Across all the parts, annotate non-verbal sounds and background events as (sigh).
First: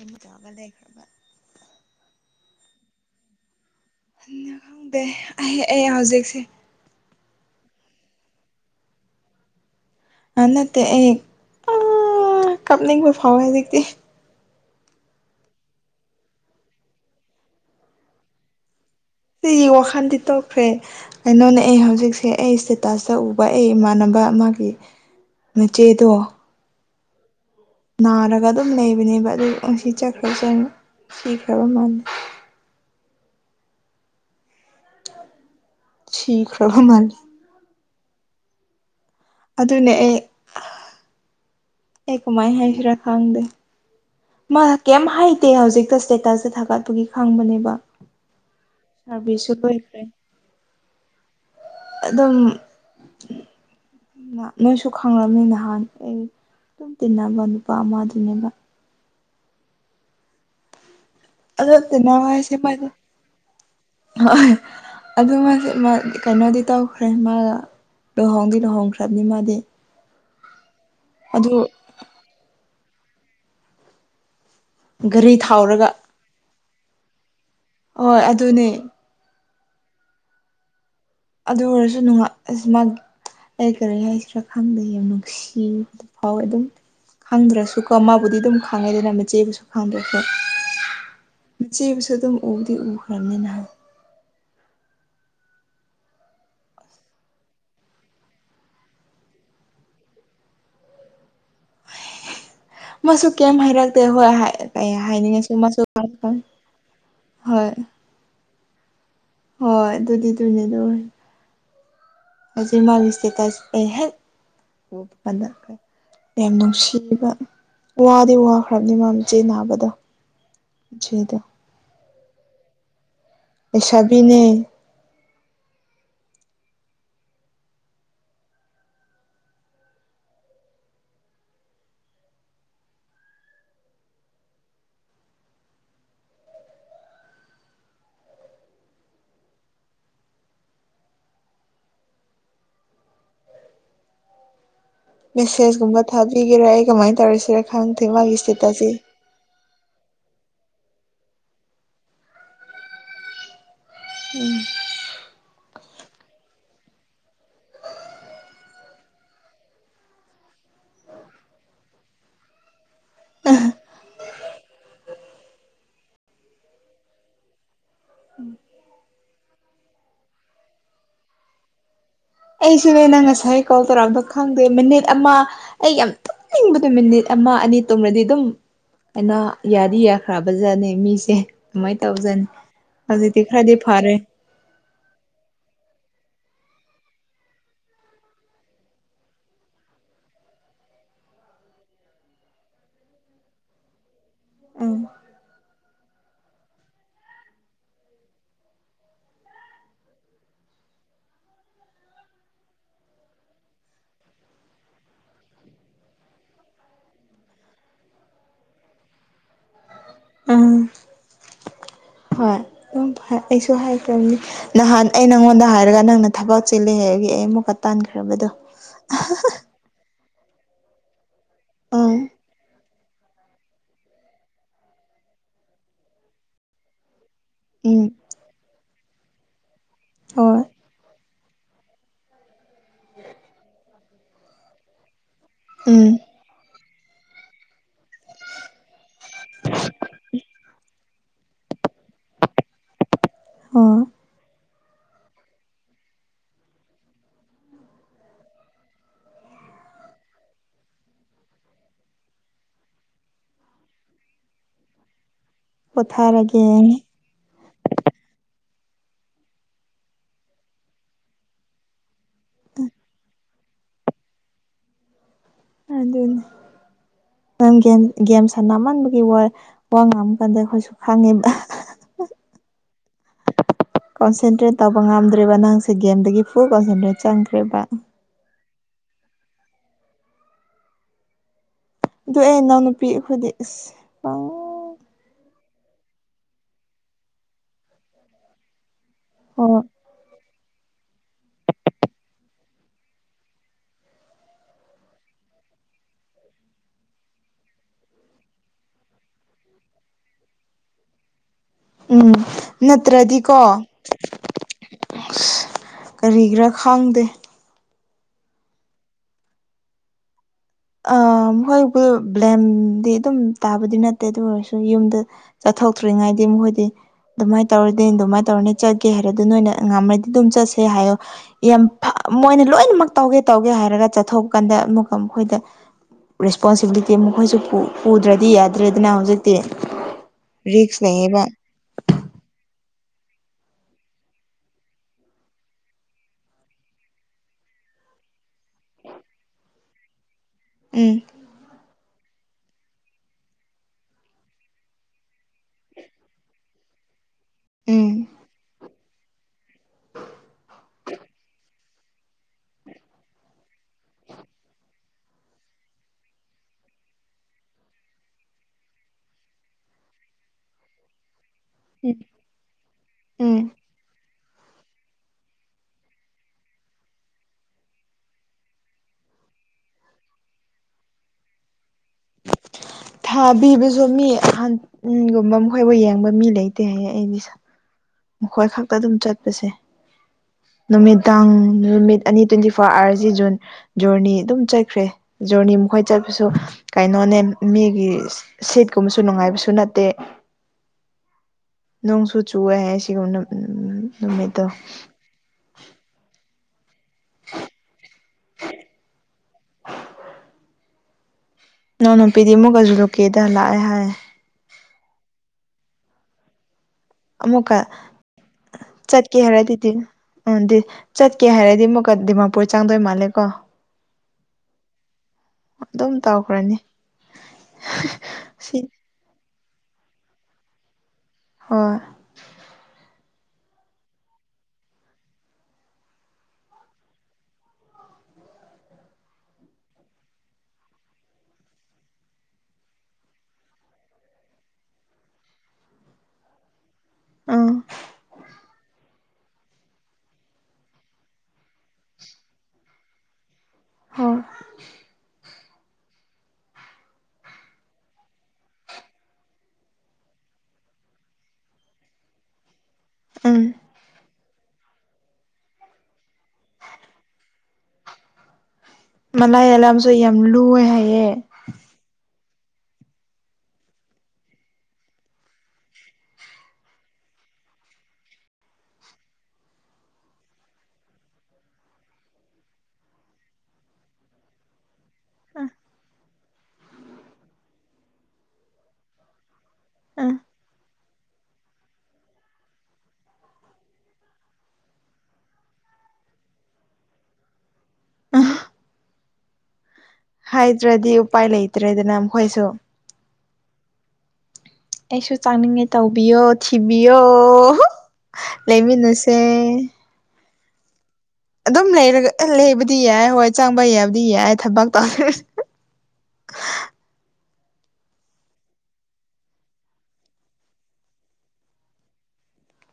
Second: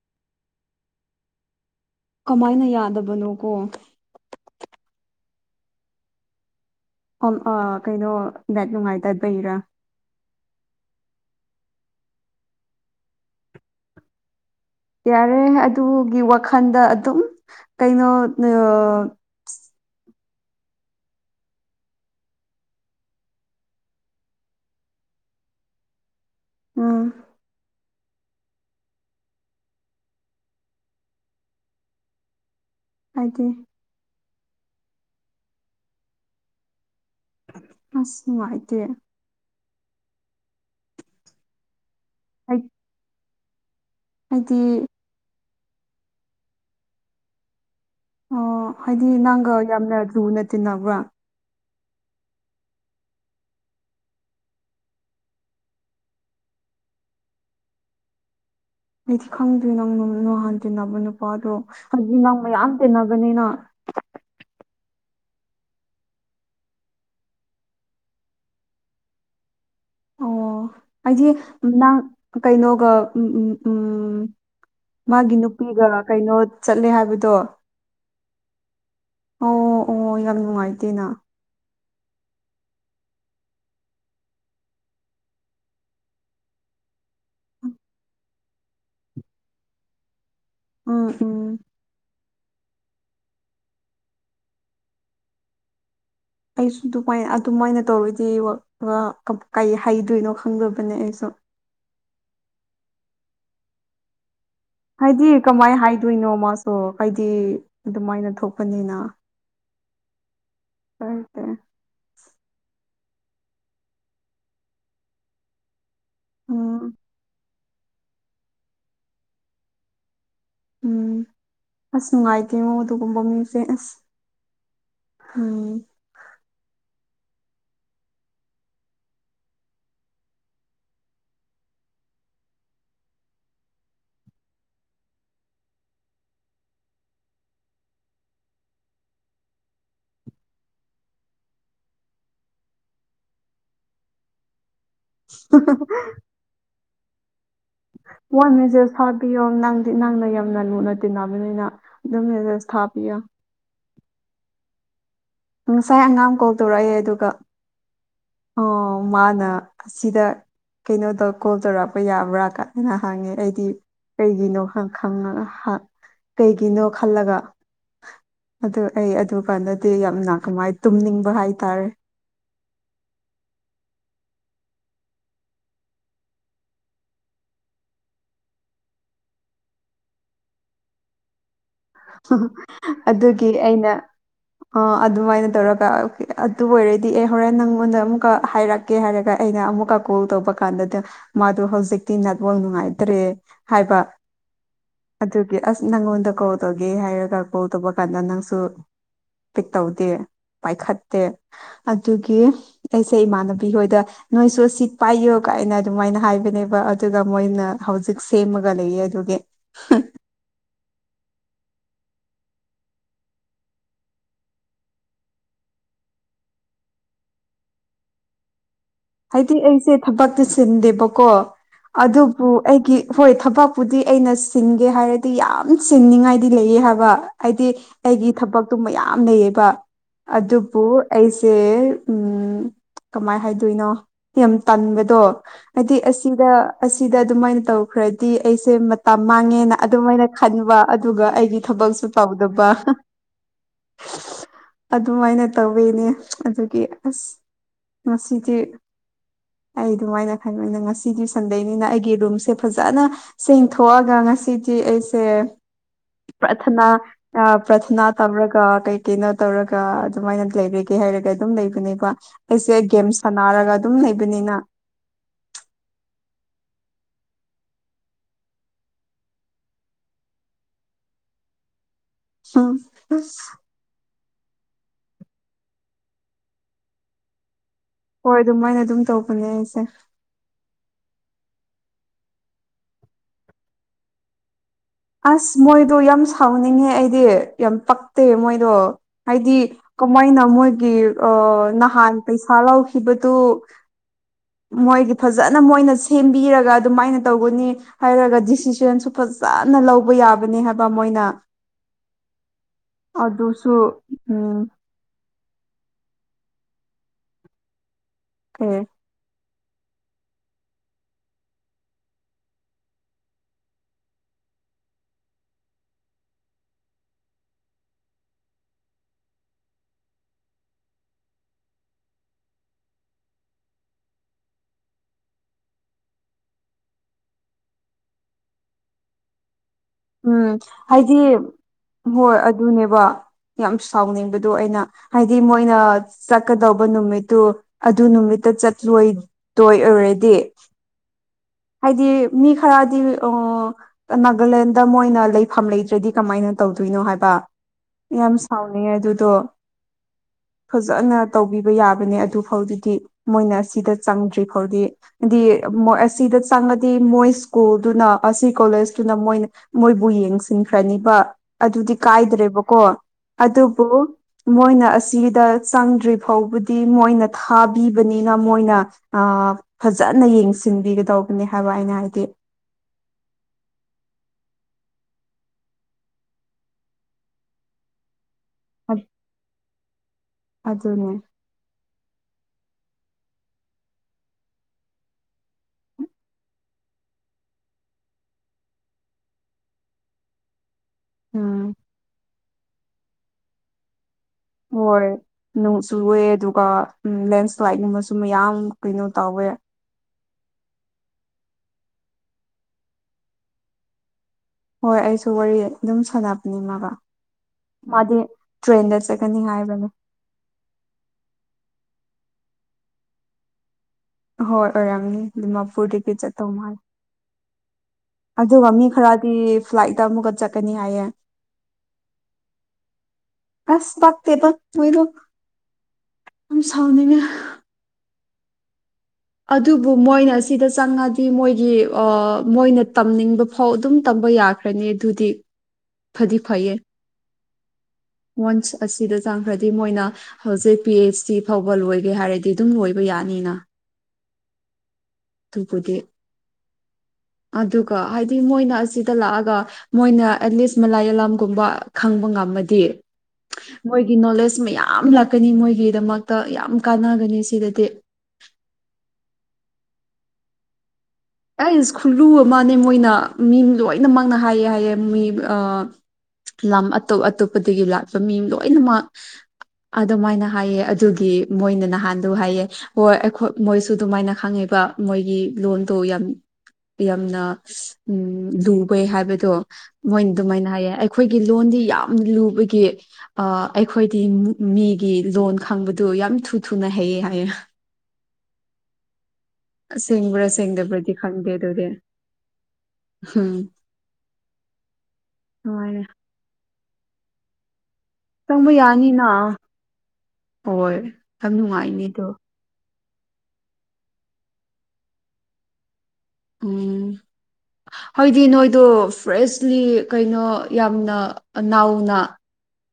ꯦ ꯆꯥꯎꯒ ꯂꯩꯦ ꯈꯔꯕ ꯀꯃꯥꯏꯅ ꯌꯥꯗꯕꯅꯣ ꯀꯣ ꯈꯪꯗꯦ ꯑꯩ ꯑꯩ ꯍꯧꯖꯤꯛꯁꯦ ꯑꯣꯝ ꯀꯩꯅꯣ ꯠ ꯅꯨꯡꯉꯥꯏꯇꯕꯩꯔꯥ ꯅꯠꯇꯦ ꯑꯩ ꯀꯞꯅꯤꯡꯕ ꯐꯥꯎꯋꯦ ꯍꯧꯖꯤꯛꯇꯤ ꯌꯥꯔꯦ ꯑꯗꯨꯒꯤ ꯋꯥꯈꯜꯗ ꯑꯗꯨꯝ ꯀꯩꯅꯣ ꯁꯤꯒꯤ ꯋꯥꯈꯜꯗꯤ ꯇꯣꯛꯈ꯭ꯔꯦ ꯀꯩꯅꯣꯅꯦ ꯑꯩ ꯍꯧꯖꯤꯛꯁꯦ ꯑꯩ ꯏꯁꯇꯦꯇꯥꯁꯇ ꯎꯕ ꯑꯩ ꯏꯃꯥꯟꯅꯕ ꯃꯥꯒꯤ ꯃꯆꯦꯗꯣ ꯎꯝ ꯅꯥꯔꯒ ꯑꯗꯨꯝ ꯂꯩꯕꯅꯦꯕ ꯑꯗꯨ ꯉꯁꯤ ꯆꯠꯈ꯭ꯔꯣ ꯆꯪꯉ ꯁꯤ ꯍꯥꯏꯕ ꯃꯥꯅꯤ ꯍꯥꯏꯦ ꯊꯈ꯭ꯔꯕꯜ ꯑꯁ ꯅꯨꯡꯉꯥꯏꯇꯦ ꯑꯗꯨꯅꯦ ꯑꯩ ꯑꯩ ꯀꯃꯥꯏ ꯍꯥꯏꯕꯁꯤꯔꯥ ꯈꯪꯗꯦ ꯍꯥꯏꯗꯤ ꯃꯥ ꯀꯩꯝ ꯍꯥꯏꯩꯇꯦ ꯍꯧꯖꯤꯛꯇ ꯏꯁꯇꯦꯇꯁꯁꯦ ꯊꯥꯒꯠꯄꯒꯤ ꯈꯪꯕꯅꯦꯕ ꯑꯣ ꯍꯥꯏꯗꯤ ꯁꯥꯔꯚꯤꯁꯁꯨ ꯅꯪꯒ ꯌꯥꯝꯅ ꯂꯨꯅ ꯇꯤꯟꯅꯕ꯭ꯔꯥ ꯑꯗꯨꯗꯝꯝ ꯅꯣꯏꯁꯨ ꯈꯪꯕꯅꯤ ꯅꯍꯥꯟ ꯑꯩ ꯑꯗꯨꯝ ꯇꯤꯟꯅꯕ ꯅꯨꯄꯥ ꯑꯃꯗꯨꯅꯦꯕ ꯑꯩꯗꯤ ꯈꯪꯗꯣꯏ ꯅꯪ ꯅꯨꯍꯟꯗꯣꯏꯅꯕ ꯗꯣ ꯑꯗꯣ ꯍꯧꯖꯤ ꯇꯤꯟꯅꯕ ꯅꯪ ꯍꯥꯏꯁꯦ ꯃꯌꯥꯝ ꯃꯥꯗꯤ ꯇꯤꯟꯅꯕꯅꯤꯅ ꯍꯣꯏ ꯑꯗꯨ ꯀꯩꯅꯣꯗꯤ ꯇꯧꯈ꯭ꯔꯦ ꯃꯥꯒ ꯂꯨꯍꯣꯡꯒꯤꯦ ꯂꯨꯍꯣꯡꯈ꯭ꯔꯕꯅꯤ ꯃꯥꯗꯤ ꯍꯥꯏꯗꯤ ꯑꯗꯨ ꯅꯪ ꯀꯩꯅꯣꯒ ꯎꯝ ꯒꯥꯔꯤ ꯃꯥꯒꯤ ꯅꯨꯄꯤꯒ ꯊꯥꯎꯔꯒ ꯀꯩꯅꯣ ꯆꯠꯂꯦ ꯍꯥꯏꯕꯗꯣ ꯍꯣꯏ ꯑꯗꯨꯅꯦ ꯑꯣ ꯑꯣ ꯌꯥꯝ ꯅꯨꯡꯉꯥꯏꯇꯦꯅ ꯑꯗꯨ ꯑꯣꯏꯔꯁꯨ ꯅꯨꯡꯉꯥꯏ ꯑꯁ ꯃꯥꯒꯤ ꯑꯩ ꯀꯔꯤ ꯍꯥꯏꯁꯤꯔꯥ ꯈꯪꯗꯦ ꯌꯥꯝ ꯅꯨꯡꯁꯤꯕ ꯐꯥꯎꯋꯦ ꯑꯗꯨꯝ ꯈꯪꯗ꯭ꯔꯁꯨꯀꯣ ꯃꯥꯕꯨꯗꯤ ꯑꯗꯨꯝ ꯈꯪꯉꯦꯗꯅ ꯃꯆꯦꯕꯨꯁꯨ ꯈꯪꯗ꯭ꯔꯁꯨ ꯎꯝ ꯎꯝ ꯃꯆꯦꯕꯨꯁꯨ ꯑꯗꯨꯝ ꯎꯕꯗꯤ ꯎꯈ꯭ꯔꯝꯅꯤꯅ ꯑꯩꯁꯨ ꯑꯗꯨꯃꯥꯏ ꯑꯗꯨꯃꯥꯏꯅ ꯇꯧꯔꯗꯤ ꯋꯥ ꯀꯩ ꯍꯩꯗꯣꯏꯅꯣ ꯈꯪꯗꯕꯅꯦ ꯑꯩꯁꯨ ꯃꯁꯨ ꯀꯩꯝ ꯍꯥꯏꯩꯔꯛꯇꯦ ꯍꯣꯏ ꯀꯩ ꯍꯥꯏꯗꯤ ꯍꯥꯏꯅꯤꯡꯉꯁꯨ ꯀꯃꯥꯏꯅ ꯃꯥꯁꯨ ꯍꯥꯏꯗꯣꯏꯅꯣ ꯃꯥꯁꯨ ꯍꯥꯏꯗꯤ ꯍꯣꯏ ꯑꯗꯨꯃꯥꯏꯅ ꯊꯣꯛꯄꯅꯤꯅ ꯍꯣꯏ ꯑꯗꯨꯗꯤ ꯑꯗꯨꯅꯦ ꯑꯗꯨ ꯑꯁꯤ ꯃꯥꯒꯤ ꯏꯁꯇꯦꯇꯁ ꯑꯩ ꯍꯦꯛ ꯎꯕꯗ ꯌꯥꯝ ꯎꯝ ꯅꯨꯡꯁꯤꯕ ꯋꯥꯗꯤ ꯋꯥꯈ꯭ꯔꯕꯅꯤ ꯃꯥ ꯃꯆꯦ ꯅꯥꯕꯗ ꯎꯝ ꯆꯦꯗꫭ ꯑꯁ ꯅꯨꯡꯉꯥꯏꯇꯦ ꯉꫭ ꯑꯗꯨ ꯂꯩꯁꯥꯕꯤꯅꯦ ꯎꯝ ꯃꯦꯁꯦꯁ ꯀꯨꯝꯕ ꯊꯥꯕꯤꯒꯦꯔꯥ ꯑꯩ ꯀꯃꯥꯏꯅ ꯇꯧꯔꯁꯤꯔ ꯈꯪꯗꯦ ꯃꯥꯒꯤ ꯋꯥ ꯏꯁꯇꯦꯇꯁꯁꯦ ꯃꯦꯁꯦꯁ ꯊꯥꯕꯤꯌꯣ ꯅꯪ ꯅꯪꯅ ꯌꯥꯝꯅ ꯂꯨꯅ ꯇꯤꯟꯅꯕꯅꯤꯅ ꯑꯗꯨꯝ ꯃꯦꯁꯦꯁ ꯊꯥꯕꯤꯌꯨ ꯎꯝ ꯉꯁꯥꯏ ꯑꯉꯥꯡ ꯀꯣꯜ ꯇꯧꯔꯛꯑꯦ ꯑꯗꯨꯒ ꯑꯣ ꯃꯥꯅ ꯑꯁꯤꯗ ꯀꯩꯅꯣꯗ ꯀꯣꯜ ꯇꯧꯔꯛꯄ ꯌꯥꯕ꯭ꯔꯥ ꯀꯥꯏꯅ ꯍꯪꯉꯦ ꯑꯩꯗꯤ ꯀꯩꯒꯤꯅꯣ ꯈꯪ ꯈꯪꯉꯒ ꯍ ꯀꯩꯒꯤꯅꯣ ꯈꯜꯂꯒ ꯑꯗꯨ ꯑꯩ ꯑꯗꯨ ꯀꯥꯟꯗꯗꯤ ꯌꯥꯝꯅ ꯀꯃꯥꯏ ꯇꯨꯝꯅꯤꯡꯕ ꯍꯥꯏꯇꯥꯔꯦ ꯑꯩꯁꯨ ꯍꯦꯅꯦ ꯅꯪ ꯉꯁꯥꯏ ꯀꯣꯜ ꯇꯧꯔꯛꯄ ꯈꯪꯗꯦ ꯃꯤꯅꯤꯠ ꯑꯃ ꯑꯩ ꯌꯥꯝ ꯇꯨꯝꯅꯤꯡꯕꯗꯨ ꯃꯤꯅꯤꯠ ꯑꯃ ꯑꯃ ꯑꯅꯤ ꯇꯨꯝꯔꯗꯤ ꯑꯗꯨꯝ ꯀꯩꯅꫭ ꯌꯥꯗꯤ ꯌꯥꯈ꯭ꯔꯕꯖꯥꯠꯅꯦ ꯃꯤꯁꯦ ꯑꯗꯨꯃꯥꯏꯅ ꯇꯧꯖꯥꯅꯤ ꯍꯧꯖꯤꯛꯇꯤ ꯑꯗꯨꯒꯤ ꯈꯔꯗꯤ ꯑꯩꯅ ꯐꯔꯦ ꯑꯥ ꯑꯗꯨꯃꯥꯏꯅ ꯇꯧꯔꯒ ꯑꯗꯨ ꯑꯣꯏꯔꯗꯤ ꯑꯦ ꯍꯣꯔꯦꯟ ꯅꯪꯉꯣꯟꯗ ꯑꯃꯨꯛꯀ ꯍꯥꯏꯔꯛꯀꯦ ꯍꯥꯏꯔꯒ ꯑꯩꯅ ꯑꯃꯨꯛꯀ ꯀꯣꯜ ꯇꯧꯕ ꯀꯥꯟꯗꯗ ꯃꯥꯗꯣ ꯍꯧꯖꯤꯛꯇꯤ ꯅꯠꯋꯥꯛ ꯅꯨꯡꯉꯥꯏꯇ꯭ꯔꯦ ꯍꯥꯏꯕ ꯎꯝ ꯑꯗꯨꯒꯤ ꯑꯁ ꯅꯪꯉꯣꯟꯗ ꯀꯣꯜ ꯇꯧꯒꯦ ꯍꯥꯏꯔꯒ ꯀꯣꯜ ꯇꯧꯕ ꯀꯥꯟꯗ ꯅꯪꯁꯨ ꯄꯤꯛ ꯇꯧꯗꯦ ꯄꯥꯏꯈꯠꯇꯦ ꯑꯗꯨꯒꯤ ꯑꯩꯁꯦ ꯏꯃꯥꯟꯅꯕꯤ ꯍꯣꯏꯗ ꯅꯣꯏꯁꯨ ꯁꯤꯠ ꯄꯥꯏꯌꯣ ꯀꯥꯏꯅ ꯑꯗꯨꯃꯥꯏꯅ ꯍꯥꯏꯕꯅꯦꯕ ꯑꯗꯨꯒ ꯃꯣꯏꯅ ꯍꯧꯖꯤꯛ ꯁꯦꯝꯃꯒ ꯂꯩꯌꯦ ꯑꯗꯨꯒꯤ ꯎꯝ ꯍꯣꯏ ꯑꯗꯨꯝ ꯑꯩꯁꯨ ꯍꯥꯏꯈ꯭ꯔꯕꯅꯤ ꯅꯍꯥꯟ ꯑꯩ ꯅꯪꯉꯣꯟꯗ ꯍꯥꯏꯔꯒ ꯅꯪꯅ ꯊꯕꯛ ꯆꯤꯜꯂꯦ ꯍꯥꯏꯕꯒꯤ ꯑꯩ ꯑꯃꯨꯛꯀ ꯇꯥꯟꯈ꯭ꯔꯕ ꯕꯗꯣ ꯍꯥꯏꯗꯤ ꯑꯩꯁꯦ ꯊꯕꯛꯇ ꯆꯤꯟꯗꯦꯕꯀꯣ ꯑꯥ ꯑꯗꯨꯕꯨ ꯑꯩꯒꯤ ꯍꯣꯏ ꯊꯕꯛꯄꯨꯗꯤ ꯑꯩꯅ ꯁꯤꯟꯒꯦ ꯍꯥꯏꯔꯗꯤ ꯌꯥꯝ ꯆꯅꯤꯡꯉꯥꯏꯗꯤ ꯂꯩꯌꯦ ꯍꯥꯏꯕ ꯍꯥꯏꯗꯤ ꯎꯝ ꯑꯩꯒꯤ ꯊꯕꯛꯇꯨ ꯃꯌꯥꯝ ꯂꯩꯌꯦꯕ ꯍꯣꯏ ꯑꯗꯨꯕꯨ ꯑꯩꯁꯦ ꯎꯝ ꯀꯃꯥꯏ ꯍꯥꯏꯗꯣꯏꯅꯣ ꯌꯥꯝ ꯇꯟꯕꯗꯣ ꯍꯥꯏꯗꯤ ꯎꯝ ꯑꯁꯤꯗ ꯑꯁꯤꯗ ꯑꯗꯨꯃꯥꯏꯅ ꯇꯧꯈ꯭ꯔꯗꯤ ꯑꯩꯁꯦ ꯃꯇꯥꯝ ꯃꯥꯡꯉꯦꯅ ꯑꯗꯨꯃꯥꯏꯅ ꯈꯟꯕ ꯑꯗꯨꯒ ꯑꯩꯒꯤ ꯊꯕꯛ ꯊꯕꯛꯁꯨ ꯇꯧꯗꯕ ꯍꯣꯏ ꯑꯗꯨꯃꯥꯏꯅ ꯇꯧꯋꯤꯅꯤ ꯑꯗꯨꯒꯤ ꯑꯁ ꯉꯁꯤꯗꯤ (inaudible) ꯑꯩ ꯑꯗꯨꯃꯥꯏꯅ ꯈꯟꯕꯅꯤꯅ ꯉꯁꯤꯗꯤ ꯁꯟꯗꯦꯅꯤꯅ ꯑꯩꯒꯤ ꯔꯨꯝꯁꯦ ꯐꯖꯅ ꯁꯦꯡꯊꯣꯛꯑꯒ ꯉꯁꯤ ꯗꯤ ꯑꯩꯁꯦ ꯄꯣꯊꯥꯔꯒꯦ ꯄ꯭ꯔꯥꯊꯅꯥ ꯑꯥ ꯄ꯭ꯔꯊꯅꯥ ꯇꯧꯔꯒ ꯀꯩ ꯀꯩꯅꯣ ꯇꯧꯔꯒ ꯑꯗꯨꯃꯥꯏꯅ ꯂꯩꯔꯒꯦ ꯍꯥꯏꯔꯒ ꯑꯗꯨꯝ ꯂꯩꯕꯅꯦꯕ ꯑꯩꯁꯦ ꯒꯦꯝ ꯁꯥꯟꯅꯔꯒ ꯑꯗꯨꯝ ꯂꯩꯕꯅꯤꯅ ꯑꯗꯨꯅꯦ ꯅꯪꯦꯝ ꯒꯦꯝ ꯁꯅꯃꯟꯕꯒꯤ ꯋꯥ ꯋꯥ ꯉꯥꯡꯝꯃ ꯀꯥꯟꯗ ꯑꯩꯈꯣꯏꯁꯨ ꯈꯪꯉꯦꯕ ꯏꯁꯁ ꯀꯣꯟꯁꯦꯟꯇ꯭ꯔꯦꯠ ꯇꯧꯕ ꯉꯝꯗ꯭ꯔꯦꯕ ꯅꯪꯁꯦ ꯒꯦꯝꯗꯒꯤ ꯐꯨꯜ ꯀꯣꯟꯁꯦꯟꯇ꯭ꯔꯦꯠ ꯆꯪꯈ꯭ꯔꯦꯕ ꯍꯣꯏ ꯑꯗꯨꯃꯥꯏꯅ ꯑꯗꯨꯝ ꯇꯧꯕꯅꯦ ꯑꯩꯁꯦ ꯑꯗꯨ ꯑꯦ ꯏꯅꯥꯎꯅꯨꯄꯤ ꯑꯩꯈꯣꯏꯗꯤ ꯑꯁ ꯄ ꯑꯁ ꯃꯣꯏꯗꯣ ꯌꯥꯝ ꯁꯥꯎꯅꯤꯡꯉꯦ ꯑꯩꯗꯤ ꯌꯥꯝ ꯄꯛꯇꯦ ꯃꯣꯏꯗꯣ ꯍꯥꯏꯗꯤ ꯍꯣꯏ ꯀꯃꯥꯏꯅ ꯃꯣꯏꯒꯤ ꯑ ꯅꯍꯥꯟ ꯄꯩꯁꯥ ꯂꯧꯥꯎꯈꯤꯕꯗꯨ ꯃꯣꯏꯒꯤ ꯐꯖꯅ ꯃꯣꯏꯅ ꯁꯦꯝꯕꯤꯔꯒ ꯑꯗꯨꯃꯥꯏꯅ ꯇꯧꯒꯅꯤ ꯍꯥꯏꯔꯒ ꯗꯤꯁꯤꯖꯟꯁꯨ ꯐꯖ ꯀꯅ ꯂꯧꯕ ꯌꯥꯕꯅꯤ ꯍꯥꯏꯕ ꯃꯣꯏꯅ ꯎꯝ ꯅꯠꯇ꯭ꯔꯗꯤꯀꯣ ꯑꯗꯨꯁꯨ ꯎꯝ ꯀꯔꯤꯒꯔꯥ ꯈꯥꯡꯗꯦ ꯎꯝ ꯑ ꯃꯈꯣꯏꯕꯨ ꯕ꯭ꯂꯦꯝꯗꯤ ꯑꯗꯨꯝ ꯇꯥꯕꯗꯤ ꯅꯠꯇꯦ ꯑꯗꯨ ꯑꯣꯏꯔꯁꯨ ꯌꯨꯝꯗ ꯆꯠꯊ ꯊꯧꯇ꯭ꯔꯤꯉꯥꯏꯗꯤ ꯃꯈꯣꯏꯗꯤ ꯑꯗꯨꯃꯥꯏꯅ ꯇꯧꯔꯗꯤ ꯑꯗꯨꯃꯥꯏꯅ ꯇꯧꯔꯅꯤ ꯆꯠꯀꯦ ꯍꯥꯏꯔ ꯑꯗꯨ ꯅꯣꯏꯅ ꯉꯝꯃꯗꯤ ꯑꯗꯨꯝ ꯆꯠꯁꯦ ꯍꯥꯏꯌꯣ ꯌꯥꯝ ꯃꯣꯏꯅ ꯂꯣꯏꯅꯃꯛ ꯇꯧꯒꯦ ꯇꯧꯒꯦ ꯍꯥꯏꯔꯒ ꯆꯠꯊꯣꯛ ꯀꯥꯟꯗ ꯑꯃꯨꯛꯀ ꯃꯈꯣꯏꯗ ꯔꯦꯁꯄꯣꯟꯁꯤꯕꯤꯂꯤꯇꯤ ꯃꯈꯣꯏꯁꯨ ꯄꯨꯗ꯭ꯔꯗꯤ ꯌꯥꯗ꯭ꯔꯦꯗꯅ ꯍꯧꯖꯤꯛꯇꯤ ꯎꯝ ꯔꯤꯛꯁ ꯍꯥꯏꯗꯤ ꯂꯩꯌꯦꯕ ꯍꯣꯏ ꯑꯗꯨꯅꯦꯕ ꯌꯥꯝ ꯁꯥꯎꯅꯤꯡꯕꯗꯣ ꯑꯩꯅ ꯍꯥꯏꯗꯤ ꯃꯣꯏꯅ ꯆꯠꯀꯗꯧꯕ ꯅꯨꯃꯤꯠꯇꯨ ꯑꯗꯨ ꯅꯨ ꯅꯨꯃꯤꯠꯇ ꯆꯠꯂꯣꯏꯗꯣꯏ ꯑꯣꯏꯔꯗꯤ ꯎꯝ ꯍꯥꯏꯗꯤ ꯃꯤ ꯈꯔꯗꯤ ꯅꯥꯒꯥꯂꯦꯟꯗ ꯃꯣꯏꯅ ꯂꯩꯐꯝ ꯂꯩꯇ꯭ꯔꯗꯤ ꯀꯃꯥꯏꯅ ꯇꯧꯗꯦ ꯀꯅꯣ ꯍꯥꯏꯕ ꯎꯝ ꯌꯥꯝ ꯁꯥꯎꯅꯤꯡꯉꯦ ꯑꯗꯨꯗꯣ (unintelligible) ꯐꯖꯅ ꯇꯧꯕꯤꯕ ꯌꯥꯕꯅꯦ ꯑꯗꯨꯐꯥꯎꯗꯨꯗꯤ ꯃꯣꯏꯅ ꯁꯤꯗ ꯆꯪꯗ꯭ꯔꯤ ꯐꯥꯎꯗꯤ ꯍꯥꯏꯗꯤ ꯑꯁꯤꯗ ꯆꯪꯉꯗꯤ ꯃꯣꯏ ꯁ꯭ꯀꯨꯜꯗꯨꯅ ꯑꯁꯤ ꯀꯣꯂꯦꯖꯇꯨꯅ ꯃꯣꯏꯅ ꯃꯣꯏꯕꯨ ꯌꯦꯡꯁꯤꯟꯈ꯭ꯔꯅꯤꯕ ꯑꯗꯨꯗꯤ ꯀꯥꯏꯗ꯭ꯔꯦꯕꯀꯣ ꯎꯝ ꯑꯗꯨꯕꯨ ꯃꯣꯏꯅ ꯑꯁꯤꯗ ꯆꯪꯗ꯭ꯔꯤ ꯐꯥꯎꯕꯗꯤ ꯃꯣꯏꯅ ꯊꯥꯕꯤꯕꯅꯤꯅ ꯃꯣꯏꯅ ꯑ ꯐꯖꯅ ꯌꯦꯡꯁꯤꯟꯕꯤꯒꯗꯧꯕꯅꯤ ꯍꯥꯏꯕ ꯑꯩꯅ ꯍꯥꯏꯗꯤ ꯊꯥꯕꯤꯕꯁꯨ ꯃꯤ ꯑꯍꯟꯒꯨꯝꯕ ꯃꯈꯣꯏꯕꯨ ꯌꯦꯡꯕ ꯃꯤ ꯂꯩꯇꯦ ꯍꯥꯏꯌꯦ ꯑꯩꯗꯤꯁꯨ ꯃꯈꯣꯏ ꯈꯛꯇ ꯑꯗꯨꯝ ꯆꯠꯄꯁꯦ ꯑꯗꯨꯅꯦ ꯅꯨꯃꯤꯗꯥꯡ ꯅꯨꯃꯤꯠ ꯑꯅꯤ ꯇ꯭ꯋꯦꯟꯇꯤ ꯐꯣꯔ ꯑꯥꯋꯥꯔꯁꯁꯤ ꯖꯨꯟ ꯖꯔꯅꯤ ꯑꯗꯨꯝ ꯆꯠꯈ꯭ꯔꯦ ꯖꯣꯔꯔꯅꯤ ꯃꯈꯣꯏ ꯆꯠꯄꯁꯨ ꯀꯩꯅꯣ ꯃꯅ ꯃꯤꯒꯤ ꯁꯤꯠꯀꯨꯝꯕꯁꯨ ꯅꯨꯡꯉꯥꯏꯕꯁꯨ ꯅꯠꯇꯦ ꯎꯝ ꯅꯣꯡ ꯁꯨ ꯆꯨꯦ ꯁꯤ ꯎ ꯍꯣꯏ ꯅꯣꯡ ꯆꯑꯦ ꯑꯗꯨꯒ ꯎꯝ ꯂꯦꯟꯁ꯭ꯂꯥꯏꯠꯀꯨꯝꯕꯁꯨ ꯃꯌꯥꯝ ꯀꯩꯅꯣ ꯇꯧꯋꯦ ꯅꯪ ꯅꯨꯄꯤꯗꯤ ꯑꯃꯨꯛꯀꯖ ꯂꯨꯀꯦꯗ ꯂꯥꯛꯑꯦ ꯍꯥꯏ ꯍꯣꯏ ꯑꯩꯁꯨ ꯋꯥꯔꯤ ꯑꯗꯨꯝ ꯁꯥꯟꯅꯕꯅꯤꯃꯒ ꯑꯃꯨꯛꯀ ꯆꯠꯀꯦ ꯆꯠꯀꯅꯤ ꯍꯥꯏꯕꯅꯦ ꯍꯥꯏꯔꯗꯤꯗꯤ ꯎꯗꯤ ꯆꯠꯀꯦ ꯍꯥꯏꯔꯗꯤ ꯑꯃꯨꯛ ꯗꯤꯃꯥꯄꯨꯔ ꯆꯥꯡꯗꯣꯏ ꯃꯥꯜꯂꯦ ꯀꯣ ꯍꯣꯏ ꯑꯣꯏꯔꯝꯅꯤ ꯗꯤꯃꯥꯄꯨꯔꯗꯒꯤ ꯆꯠꯇꯧ ꯃꯥ ꯇꯧꯈ꯭ꯔꯅꯤ ꯑꯗꯨꯒ ꯁꯤ ꯃꯤ ꯈꯔꯗꯤ ꯐ꯭ꯂꯥꯏꯠꯇ ꯑꯃꯨꯛꯀ ꯆꯠꯀꯅꯤ ꯍꯥꯏꯌꯦꯦ ꯍꯣꯏ ꯑꯁ ꯄꯥꯛꯇ ꯄꯥꯛ ꯇꯣꯏꯗꯣ ꯌꯥꯝꯝ ꯁꯥꯎꯅꯤꯡꯉ ꯑꯗꯨꯕꯨ ꯃꯣꯏꯅ ꯁꯤꯗ ꯆꯪꯉꯗꯤ ꯃꯣꯏꯒꯤ ꯃꯣꯏꯅ ꯇꯝꯅꯤꯡꯕ ꯐꯥꯎ ꯑꯗꯨꯝ ꯌꯥꯈ꯭ꯔꯅꯤ ꯑꯗꯨꯗꯤ ꯐꯗꯤ ꯐꯩꯌꯦ ꯑ ꯃꯣꯟꯁ ꯑꯁꯤꯗ ꯆꯥꯡꯈ꯭ꯔꯗꯤ ꯃꯣꯏꯅ ꯍꯧꯖꯤꯛ ꯄꯤ ꯑꯩꯆ ꯁꯤ ꯐꯥꯎꯕ ꯂꯣꯏꯒꯦ ꯍꯥꯏꯔꯗꯤ ꯑꯗꯨꯝ ꯂꯣꯏꯕ ꯌꯥꯔꯦ ꯑꯅꯤꯅ ꯍ ꯇꯄꯗꯤ ꯑꯗꯨꯒ ꯍꯥꯏꯗꯤ ꯃꯣꯏꯅ ꯑꯁꯤꯗ ꯂꯥꯛꯑꯒ ꯃꯣꯏꯅ ꯑꯦꯠꯂꯤꯁ ꯃꯂꯥꯂꯥꯒꯨꯝꯕ ꯈꯪꯕ ꯉꯝꯃꯗꯤ ꯎꯝ ꯃꯣꯏꯒꯤ ꯅꯣꯂꯦꯖ ꯃꯌꯥꯝ ꯂꯥꯛꯀꯅꯤ ꯃꯣꯏꯒꯤꯗꯃꯛꯇ ꯌꯥꯝ ꯀꯥꯟꯅꯒꯅꯤ ꯁꯤꯗꯗꯤ ꯃꯅꯥꯏ ꯑꯂꯥꯝꯁꯨ ꯌꯥꯝ ꯂꯨꯋꯦ ꯍꯥꯏꯌꯦꯦ ꯑꯦ ꯏꯁ ꯈꯨꯜꯂꯨ ꯑꯃꯅꯦ ꯃꯣꯏꯅ ꯃꯤ ꯂꯣꯏꯅꯃꯛꯅ ꯍꯥꯏꯌꯦ ꯍꯥꯏꯌꯦꯦ ꯃꯤ ꯂꯝ ꯑꯇꯣꯞ ꯑꯇꯣꯞꯄꯗꯒꯤ ꯂꯥꯛꯄ ꯃꯤ ꯂꯣꯏꯅꯃꯛ ꯑꯗꯨꯃꯥꯏꯅ ꯍꯥꯏꯌꯦꯦ ꯑꯗꯨꯒꯤ ꯃꯣꯏꯅ ꯅꯍꯥꯟꯗꯨ ꯍꯥꯏꯑ ꯍꯣꯏ ꯑꯩꯈꯣꯏ ꯃꯣꯏꯁꯨ ꯑꯗꯨꯃꯥꯏꯅ ꯈꯪꯉꯦ ꯃꯣꯏꯒꯤ ꯎꯝ ꯂꯣꯟꯗꯣ ꯌꯥꯝ ꯌꯥꯝꯅ ꯎ ꯂꯨꯕꯩ ꯍꯥꯏꯕꯗꯣ ꯃꯣꯏꯅ ꯑꯗꯨꯃꯥꯏꯅ ꯍꯥꯏꯌꯦ ꯑꯩꯈꯣꯏꯒꯤ ꯂꯣꯟ ꯌꯥꯝꯅ ꯂꯨꯕꯒꯤ ꯑꯩꯈꯣꯏꯗꯤ ꯃꯤꯒꯤ ꯂꯣꯟ ꯈꯪꯕꯗꯨ ꯌꯥꯝ ꯊꯨ ꯊꯨ ꯅ ꯍꯌꯦ ꯌꯥ ꯎꯝ ꯑꯁꯦꯡꯕ꯭ꯔꯥ ꯁꯦꯡꯗꯕ꯭ꯔꯗꯤ ꯍꯥꯏꯗ꯭ꯔꯗꯤ ꯎꯄꯥꯏ ꯈꯪꯗꯦ ꯑꯗꯨꯗꯤ ꯂꯩꯇ꯭ꯔꯦꯗꯅ ꯃꯈꯣꯏꯁꯨ ꯎꯝ ꯑꯩꯁꯨ ꯆꯥꯅꯤꯡꯉꯤ ꯅꯨꯡꯉꯥꯏꯔꯦ ꯇꯧꯕꯤꯌꯣ ꯊꯤꯕꯤꯌꯣ ꯆꯪꯕ ꯌꯥꯅꯤꯅ ꯂꯩꯃꯤꯟꯅꯁꯦ ꯍꯣꯏ ꯌꯥꯝ ꯑꯗꯨꯝ ꯅꯨꯡꯉꯥꯏꯅꯤ ꯑꯗꯣ ꯂꯩꯔꯒ ꯂꯩ ꯗꯤ ꯌꯥꯏ ꯍꯣꯏ ꯆꯪꯕ ꯌꯥꯕꯗꯤ ꯌꯥꯏ ꯊꯕꯛ ꯇꯧꯔ ꯎꯝ (unintelligible) ꯍꯥꯏꯣꯏꯗꯤ ꯅꯣꯏꯗꯣ ꯐ꯭ꯔꯦꯁꯂꯤ ꯀꯩꯅꯣ ꯌꯥꯝꯅ ꯅꯥꯎꯅ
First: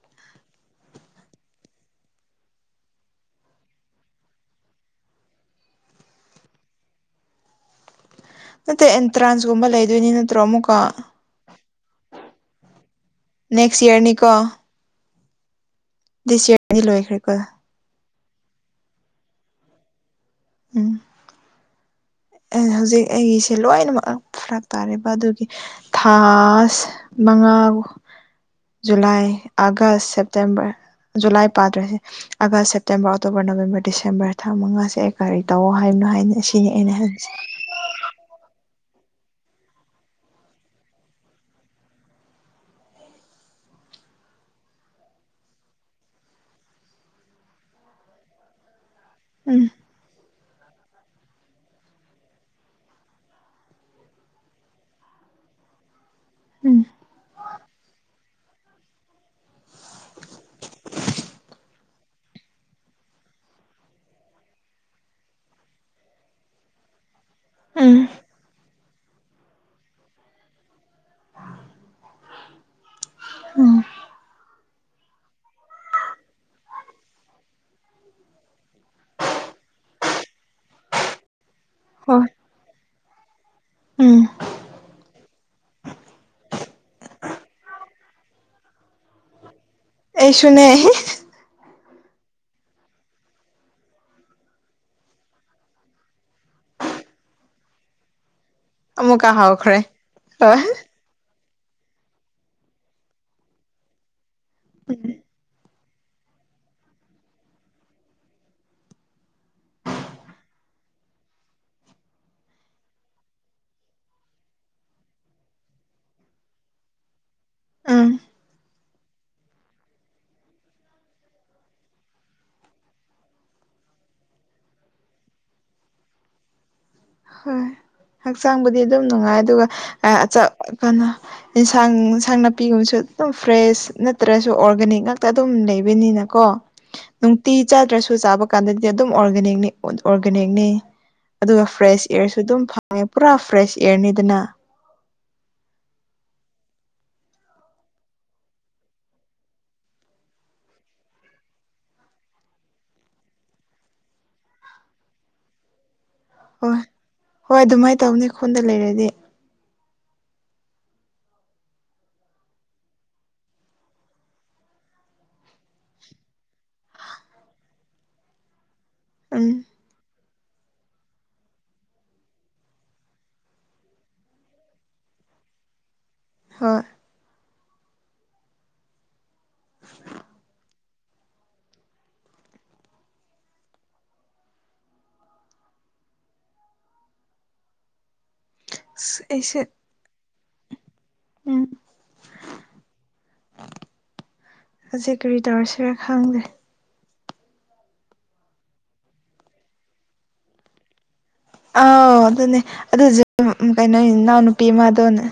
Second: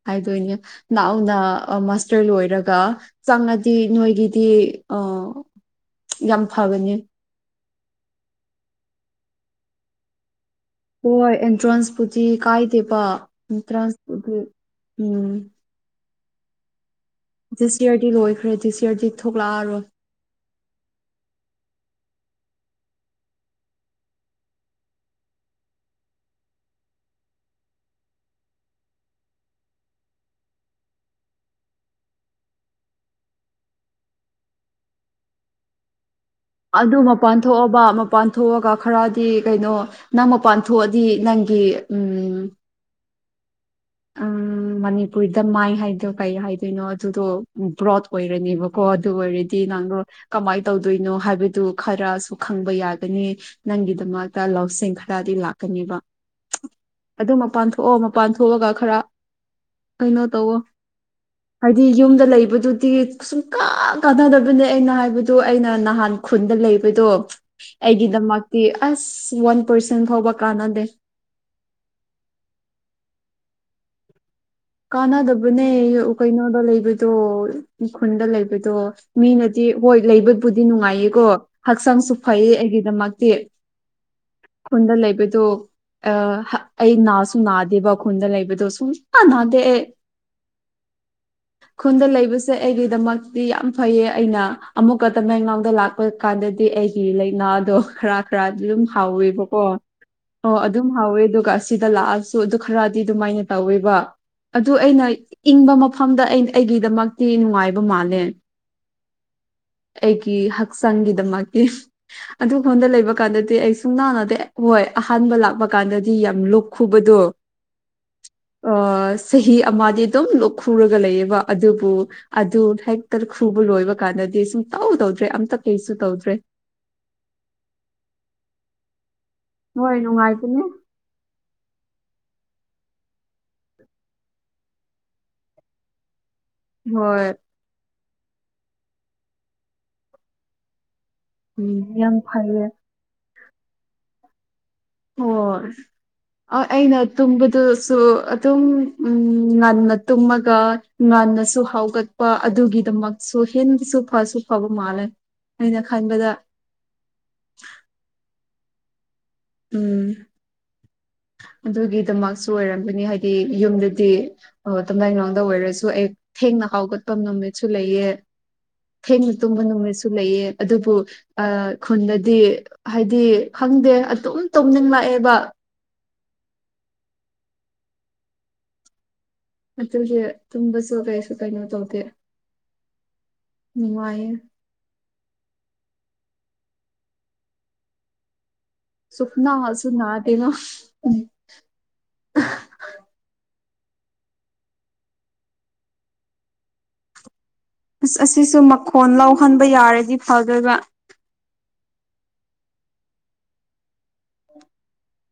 ꯍꯥꯏꯗꯣꯏꯅꯦ ꯅꯅꯥꯍꯎꯅ ꯃꯥꯁꯇꯔ ꯂꯣꯏꯔꯒ ꯆꯪꯉꯗꯤ ꯅꯣꯏꯒꯤꯗꯤ ꯑꯣ ꯌꯥꯝ ꯐꯕꯅꯦ ꯃ ꯑꯦꯟꯇ꯭ꯔꯥꯥꯟꯁꯒꯨꯝꯕ ꯂꯩꯗꯣꯏꯅꯤꯅ ꯅꯠꯇ꯭ꯔꯣ ꯑꯃꯨꯛ ꯍꯣꯏ ꯑꯦꯟꯇ꯭ꯔꯥꯟꯁꯄꯗꯤ ꯀꯥꯏꯗꯦ ꯄ ꯅꯦꯛꯁ ꯑꯦꯟꯇ꯭ꯔꯁ ꯎꯝ ꯗꯤꯁꯤ ꯂꯣꯏ ꯈ ꯖꯤꯁꯤꯌꯥꯔꯗꯤ ꯂꯣꯏꯈ꯭ꯔꯦ ꯖꯤꯁꯤ ꯁꯤꯌꯥꯔꯗꯤ ꯊꯣꯛꯂꯛꯑꯔꯣꯏ ꯎꯝ ꯍꯧꯖꯤꯛ ꯑꯩꯒꯤꯁꯦ ꯂꯣꯏꯅꯃꯛ ꯐꯔꯛ ꯇꯥꯔꯦꯔꯤꯕ ꯑꯗꯨꯒꯤ ꯊꯥꯁꯉꯥ ꯃꯉꯥ ꯖꯨꯂꯥꯏ ꯑꯥꯒꯁ ꯁꯦꯞꯇꯦꯝꯕꯔ ꯖꯨꯂꯥꯏ ꯄꯥꯗ꯭ꯔꯁꯦ August September October November December ꯊꯥ ꯃꯉꯥꯁꯦ ꯑꯩ ꯀꯔꯤ ꯇꯧꯋ ꯍꯥꯏꯕꯅꯣ ꯍꯥꯏꯅ ꯁꯤꯅꯦꯑꯅꯍ ꯄꯥꯟ ꯊꯣꯛꯣꯛꯑꯕ ꯃꯄꯥꯟ ꯊꯣꯛꯑꯒ ꯈꯔꯗꯤ ꯀꯩꯅꯣ ꯅꯪ ꯃꯄꯥꯟ ꯊꯣꯛꯑꯗꯤ ꯅꯪꯒꯤ ꯎꯝ (inaudible) ꯎ ꯃꯅꯤꯄꯨꯔꯗ ꯃꯥꯏ ꯍꯥꯏꯗꯣꯏꯣ ꯀꯩ ꯍꯥꯏꯗꯣꯏꯅꯣ ꯑꯗꯨꯗꯣ ꯕ꯭ꯔꯣꯗ ꯑꯣꯏꯔꯅꯦꯕꯀꯣ ꯕꯗꯤ ꯎꯝ ꯅꯪꯣ ꯀꯃꯥꯏꯅ ꯇꯧꯗꯣꯏꯅꯣ ꯍꯥꯏꯕꯗꯨ ꯈꯔꯁꯨ ꯈꯪꯕ ꯌꯥꯒꯅꯤ ꯅꯪꯒꯤꯗꯃꯛꯇ ꯂꯧꯁꯤꯡ ꯈꯔꯗꯤ ꯂꯥꯛꯀꯅꯤꯕ ꯎꯝ ꯑꯗꯨ ꯃꯄꯥꯟ ꯊꯣꯛꯑꯣ ꯃꯄꯥꯟ ꯊꯣꯛꯂꯒ ꯈꯔ ꯀꯩꯅꯣ ꯇꯧꯋꯣ ꯍꯥꯏꯗꯤ ꯌꯨꯝꯗ ꯂꯩꯕꯗꯨꯗꯤ ꯁꯨꯡ ꯀ ꯀꯥꯟꯅꯗꯕꯅꯦ ꯑꯩꯅ ꯍꯥꯏꯕꯗꯨ ꯑꯩꯅ ꯅꯍꯥꯟ ꯈꯨꯟꯗ ꯂꯩꯕꯗꯣ ꯎꯝ ꯑꯩꯒꯤꯗꯃꯛꯇꯤ ꯑꯁ ꯋꯥꯟ ꯄꯔꯁꯦꯟ ꯐꯥꯎꯕ ꯀꯥꯟꯅꯗꯦ (inaudible) ꯎꯝ ꯀꯥꯟꯅꯗꯕꯅꯦ ꯀꯩꯅꯣꯗ ꯂꯩꯕꯗꯣ ꯈꯨꯟꯗ ꯂꯩꯕꯗꯣ ꯃꯤꯅꯗꯤ ꯍꯣꯏ ꯂꯩꯕꯕꯨꯗꯤ ꯅꯨꯡꯉꯥꯏꯌꯦꯀꯣ ꯍꯛꯆꯥꯡꯁꯨ ꯍꯣꯏ ꯐꯩꯌꯦ ꯑꯩꯒꯤꯗꯃꯛꯇꯤ ꯎꯝ ꯈꯨꯟꯗ ꯂꯩꯕꯗꯨꯣ ꯑ ꯑꯩ ꯅꯥꯁꯨ ꯅꯥꯗꯦꯕꯈꯟꯗ ꯂꯩꯕꯗꯣ ꯁꯨꯝ ꯥꯟ ꯑꯩꯁꯨꯅꯦ ꯈꯨꯟꯗ ꯂꯩꯕꯁꯦ ꯑꯩꯒꯤꯗꯃꯛꯇꯤ ꯌꯥꯝ ꯐꯩꯌꯦ ꯑꯩꯅ ꯑꯃꯨꯛꯀ ꯇꯃꯦꯡꯂꯥꯡꯗ ꯂꯥꯛꯄ ꯀꯥꯟꯗꯗꯤ ꯑꯩꯒꯤ ꯂꯥꯏꯅꯥꯗꯣ ꯈꯔ ꯑꯗꯨꯝ ꯑꯃꯨꯛꯀ ꯍꯥꯎꯋꯦꯕꯀꯣ ꯍꯥꯎꯈ꯭ꯔꯦ ꯑꯣ ꯍꯣꯏ ꯑꯗꯨꯝ ꯍꯥꯎꯋꯦ ꯑꯗꯨꯒ ꯁꯤꯗ ꯂꯥꯛꯑꯁꯨ ꯑꯗꯨ ꯈꯔꯗꯤ ꯑꯗꯨꯃꯥꯏꯅ ꯇꯧꯋꯦꯕ ꯑꯗꯨ ꯑꯩꯅ ꯏꯪꯕ ꯃꯐꯝꯗ ꯑꯩꯒꯤꯗꯃꯛꯇꯤ ꯅꯨꯡꯉꯥꯏꯕ ꯃꯥꯜꯂꯦ ꯎꯝ ꯑꯩꯒꯤ ꯍꯛꯆꯥꯡꯒꯤꯗꯃꯛꯇ ꯑꯗꯨ ꯑꯩꯉꯣꯟꯗ ꯂꯩꯕ ꯀꯥꯟꯗꯗꯤ ꯑꯩ ꯁꯨꯝ ꯅꯥꯟꯅꯗ ꯍꯣꯏ ꯑꯍꯥꯟꯕ ꯂꯥꯛꯄ ꯀꯥꯟꯗꯗꯤ ꯌꯥꯝ ꯂꯨꯞꯣꯛ ꯈꯨꯕꯗꯣ ꯑꯝ ꯑꯣ ꯆꯍꯤ ꯑꯃꯗꯤ ꯑꯗꯨꯝ ꯈꯨꯨꯔꯒ ꯂꯩꯌꯦꯕ ꯑꯗꯨꯕꯨ ꯑꯗꯨ ꯍꯦꯛꯇ ꯈꯨꯕ ꯂꯣꯏꯕ ꯀꯥꯟꯗ ꯗꯤ ꯁꯨꯝ ꯇꯧꯗꯧꯗ꯭ꯔꯦ ꯑꯝꯇ ꯀꯩꯁꯨ ꯇꯧꯗ꯭ꯔꯦ ꯍꯣꯏ ꯍꯛꯆꯥꯡꯕꯨꯗꯤ ꯑꯗꯨ ꯅꯨꯡꯉꯥꯏ ꯑꯗꯨꯒ ꯍꯣꯏ ꯅꯨꯡꯉꯥꯏꯕꯅꯦ ꯀꯩꯅ ꯌꯦꯟꯁꯥꯡ ꯏꯟꯁꯥꯡ ꯅꯥꯄꯤꯒꯨꯝꯕꯁꯨ ꯑꯗꯨꯝ ꯐ꯭ꯔꯦꯁ ꯅꯠꯇ꯭ꯔꯁꯨ ꯑꯣꯔꯒꯥꯅꯤꯛ ꯉꯥꯛꯇ ꯑꯗꯨꯝ ꯂꯩꯕꯅꯤꯅ ꯀꯣ ꯍꯣꯏ ꯅꯨꯡꯇꯤ ꯆꯥꯗ꯭ꯔꯁꯨ ꯆꯥꯕ ꯀꯥꯟꯗꯗꯤ ꯑꯗꯨꯝ ꯑꯣꯔꯒꯥꯅꯤꯅꯤ ꯑꯣꯔꯒꯥꯅꯤꯛꯅꯤ ꯑꯗꯨꯒ ꯎꯝ ꯐ꯭ꯔꯦꯁ ꯌꯥꯝ ꯏꯌꯔꯁꯨ ꯑꯗꯨꯝ ꯐꯩꯌꯦ ꯐꯪꯉꯦ ꯄꯨꯔꯥ ꯐ꯭ꯔꯦꯁ ꯏꯌꯔꯅꯤꯗꯅ ꯍ ꯑꯩꯅ ꯇꯨꯝꯕꯗꯨꯁꯨ ꯑꯗꯨꯝ ꯉꯟꯅ ꯇꯨꯝꯃꯒ ꯍꯅꯁꯨ ꯍꯥꯎꯒꯠꯄ ꯑꯗꯨꯒꯤꯗꯃꯛꯁꯨ ꯍꯦꯁꯨ ꯐꯁꯨ ꯐꯕ ꯃꯥꯜꯂꯦ ꯑꯩꯅ ꯈꯟꯕꯗ ꯍꯣꯏ ꯍꯣꯏ ꯑꯗꯨꯃꯥꯏꯅ ꯇꯧꯅꯤ ꯈꯣꯟꯗ ꯂꯩꯔꯗꯤ ꯎꯝ ꯑꯗꯨꯒꯤꯗꯃꯛꯁꯨ ꯑꯣꯏꯔꯝꯒꯅꯤ ꯍꯥꯏꯗꯤ ꯌꯨꯝꯗꯗꯤ ꯇꯝꯂꯂꯥꯡꯗ ꯑꯣꯏꯔꯒ ꯁꯨ ꯑꯦ ꯊꯦꯡꯅ ꯍꯥꯎꯒꯠꯄ ꯅꯨꯃꯤꯠꯁꯨ ꯂꯩꯑ ꯊꯦꯡꯅ ꯎꯝ ꯇꯨꯝꯕ ꯅꯨꯃꯤꯠꯁꯨ ꯂꯩꯑ ꯑꯗꯨꯕꯨ ꯈꯨꯟꯗꯗꯤ ꯍꯥꯏꯗꯤ ꯈꯪꯗꯦ ꯑꯗꯨꯝ ꯇꯨꯝꯅꯤꯡꯂꯛꯑꯦꯕ ꯍꯣꯏ ꯑꯗꯨꯒ ꯇꯨꯝꯕꯁꯨꯣ ꯀꯥꯏꯁꯨ ꯀꯥꯏꯩꯅꯣ ꯇꯧꯗꯦ ꯅꯨꯡꯉꯥꯏ ꯑꯁ ꯁꯨꯛꯅꯥ ꯑꯩꯁꯦ ꯍꯥꯁꯨ ꯅꯇꯅꯣ ꯎꯝ ꯍꯧꯖꯤꯛ ꯀꯔꯤ ꯇꯧꯔꯁꯤꯔ ꯈꯪꯗꯦ ꯑꯁ ꯑꯁꯤꯁꯨ ꯃꯈꯣꯟ ꯂꯧꯍꯟꯕ ꯌꯥꯔꯗꯤ ꯐꯗꯕ ꯑꯥꯎ ꯑꯗꯨꯅꯦ ꯑꯗꯨꯁꯨ ꯀꯩꯅꯣ ꯏꯅꯥꯎ ꯅꯨꯄꯤꯃꯥꯗꯣꯅꯦ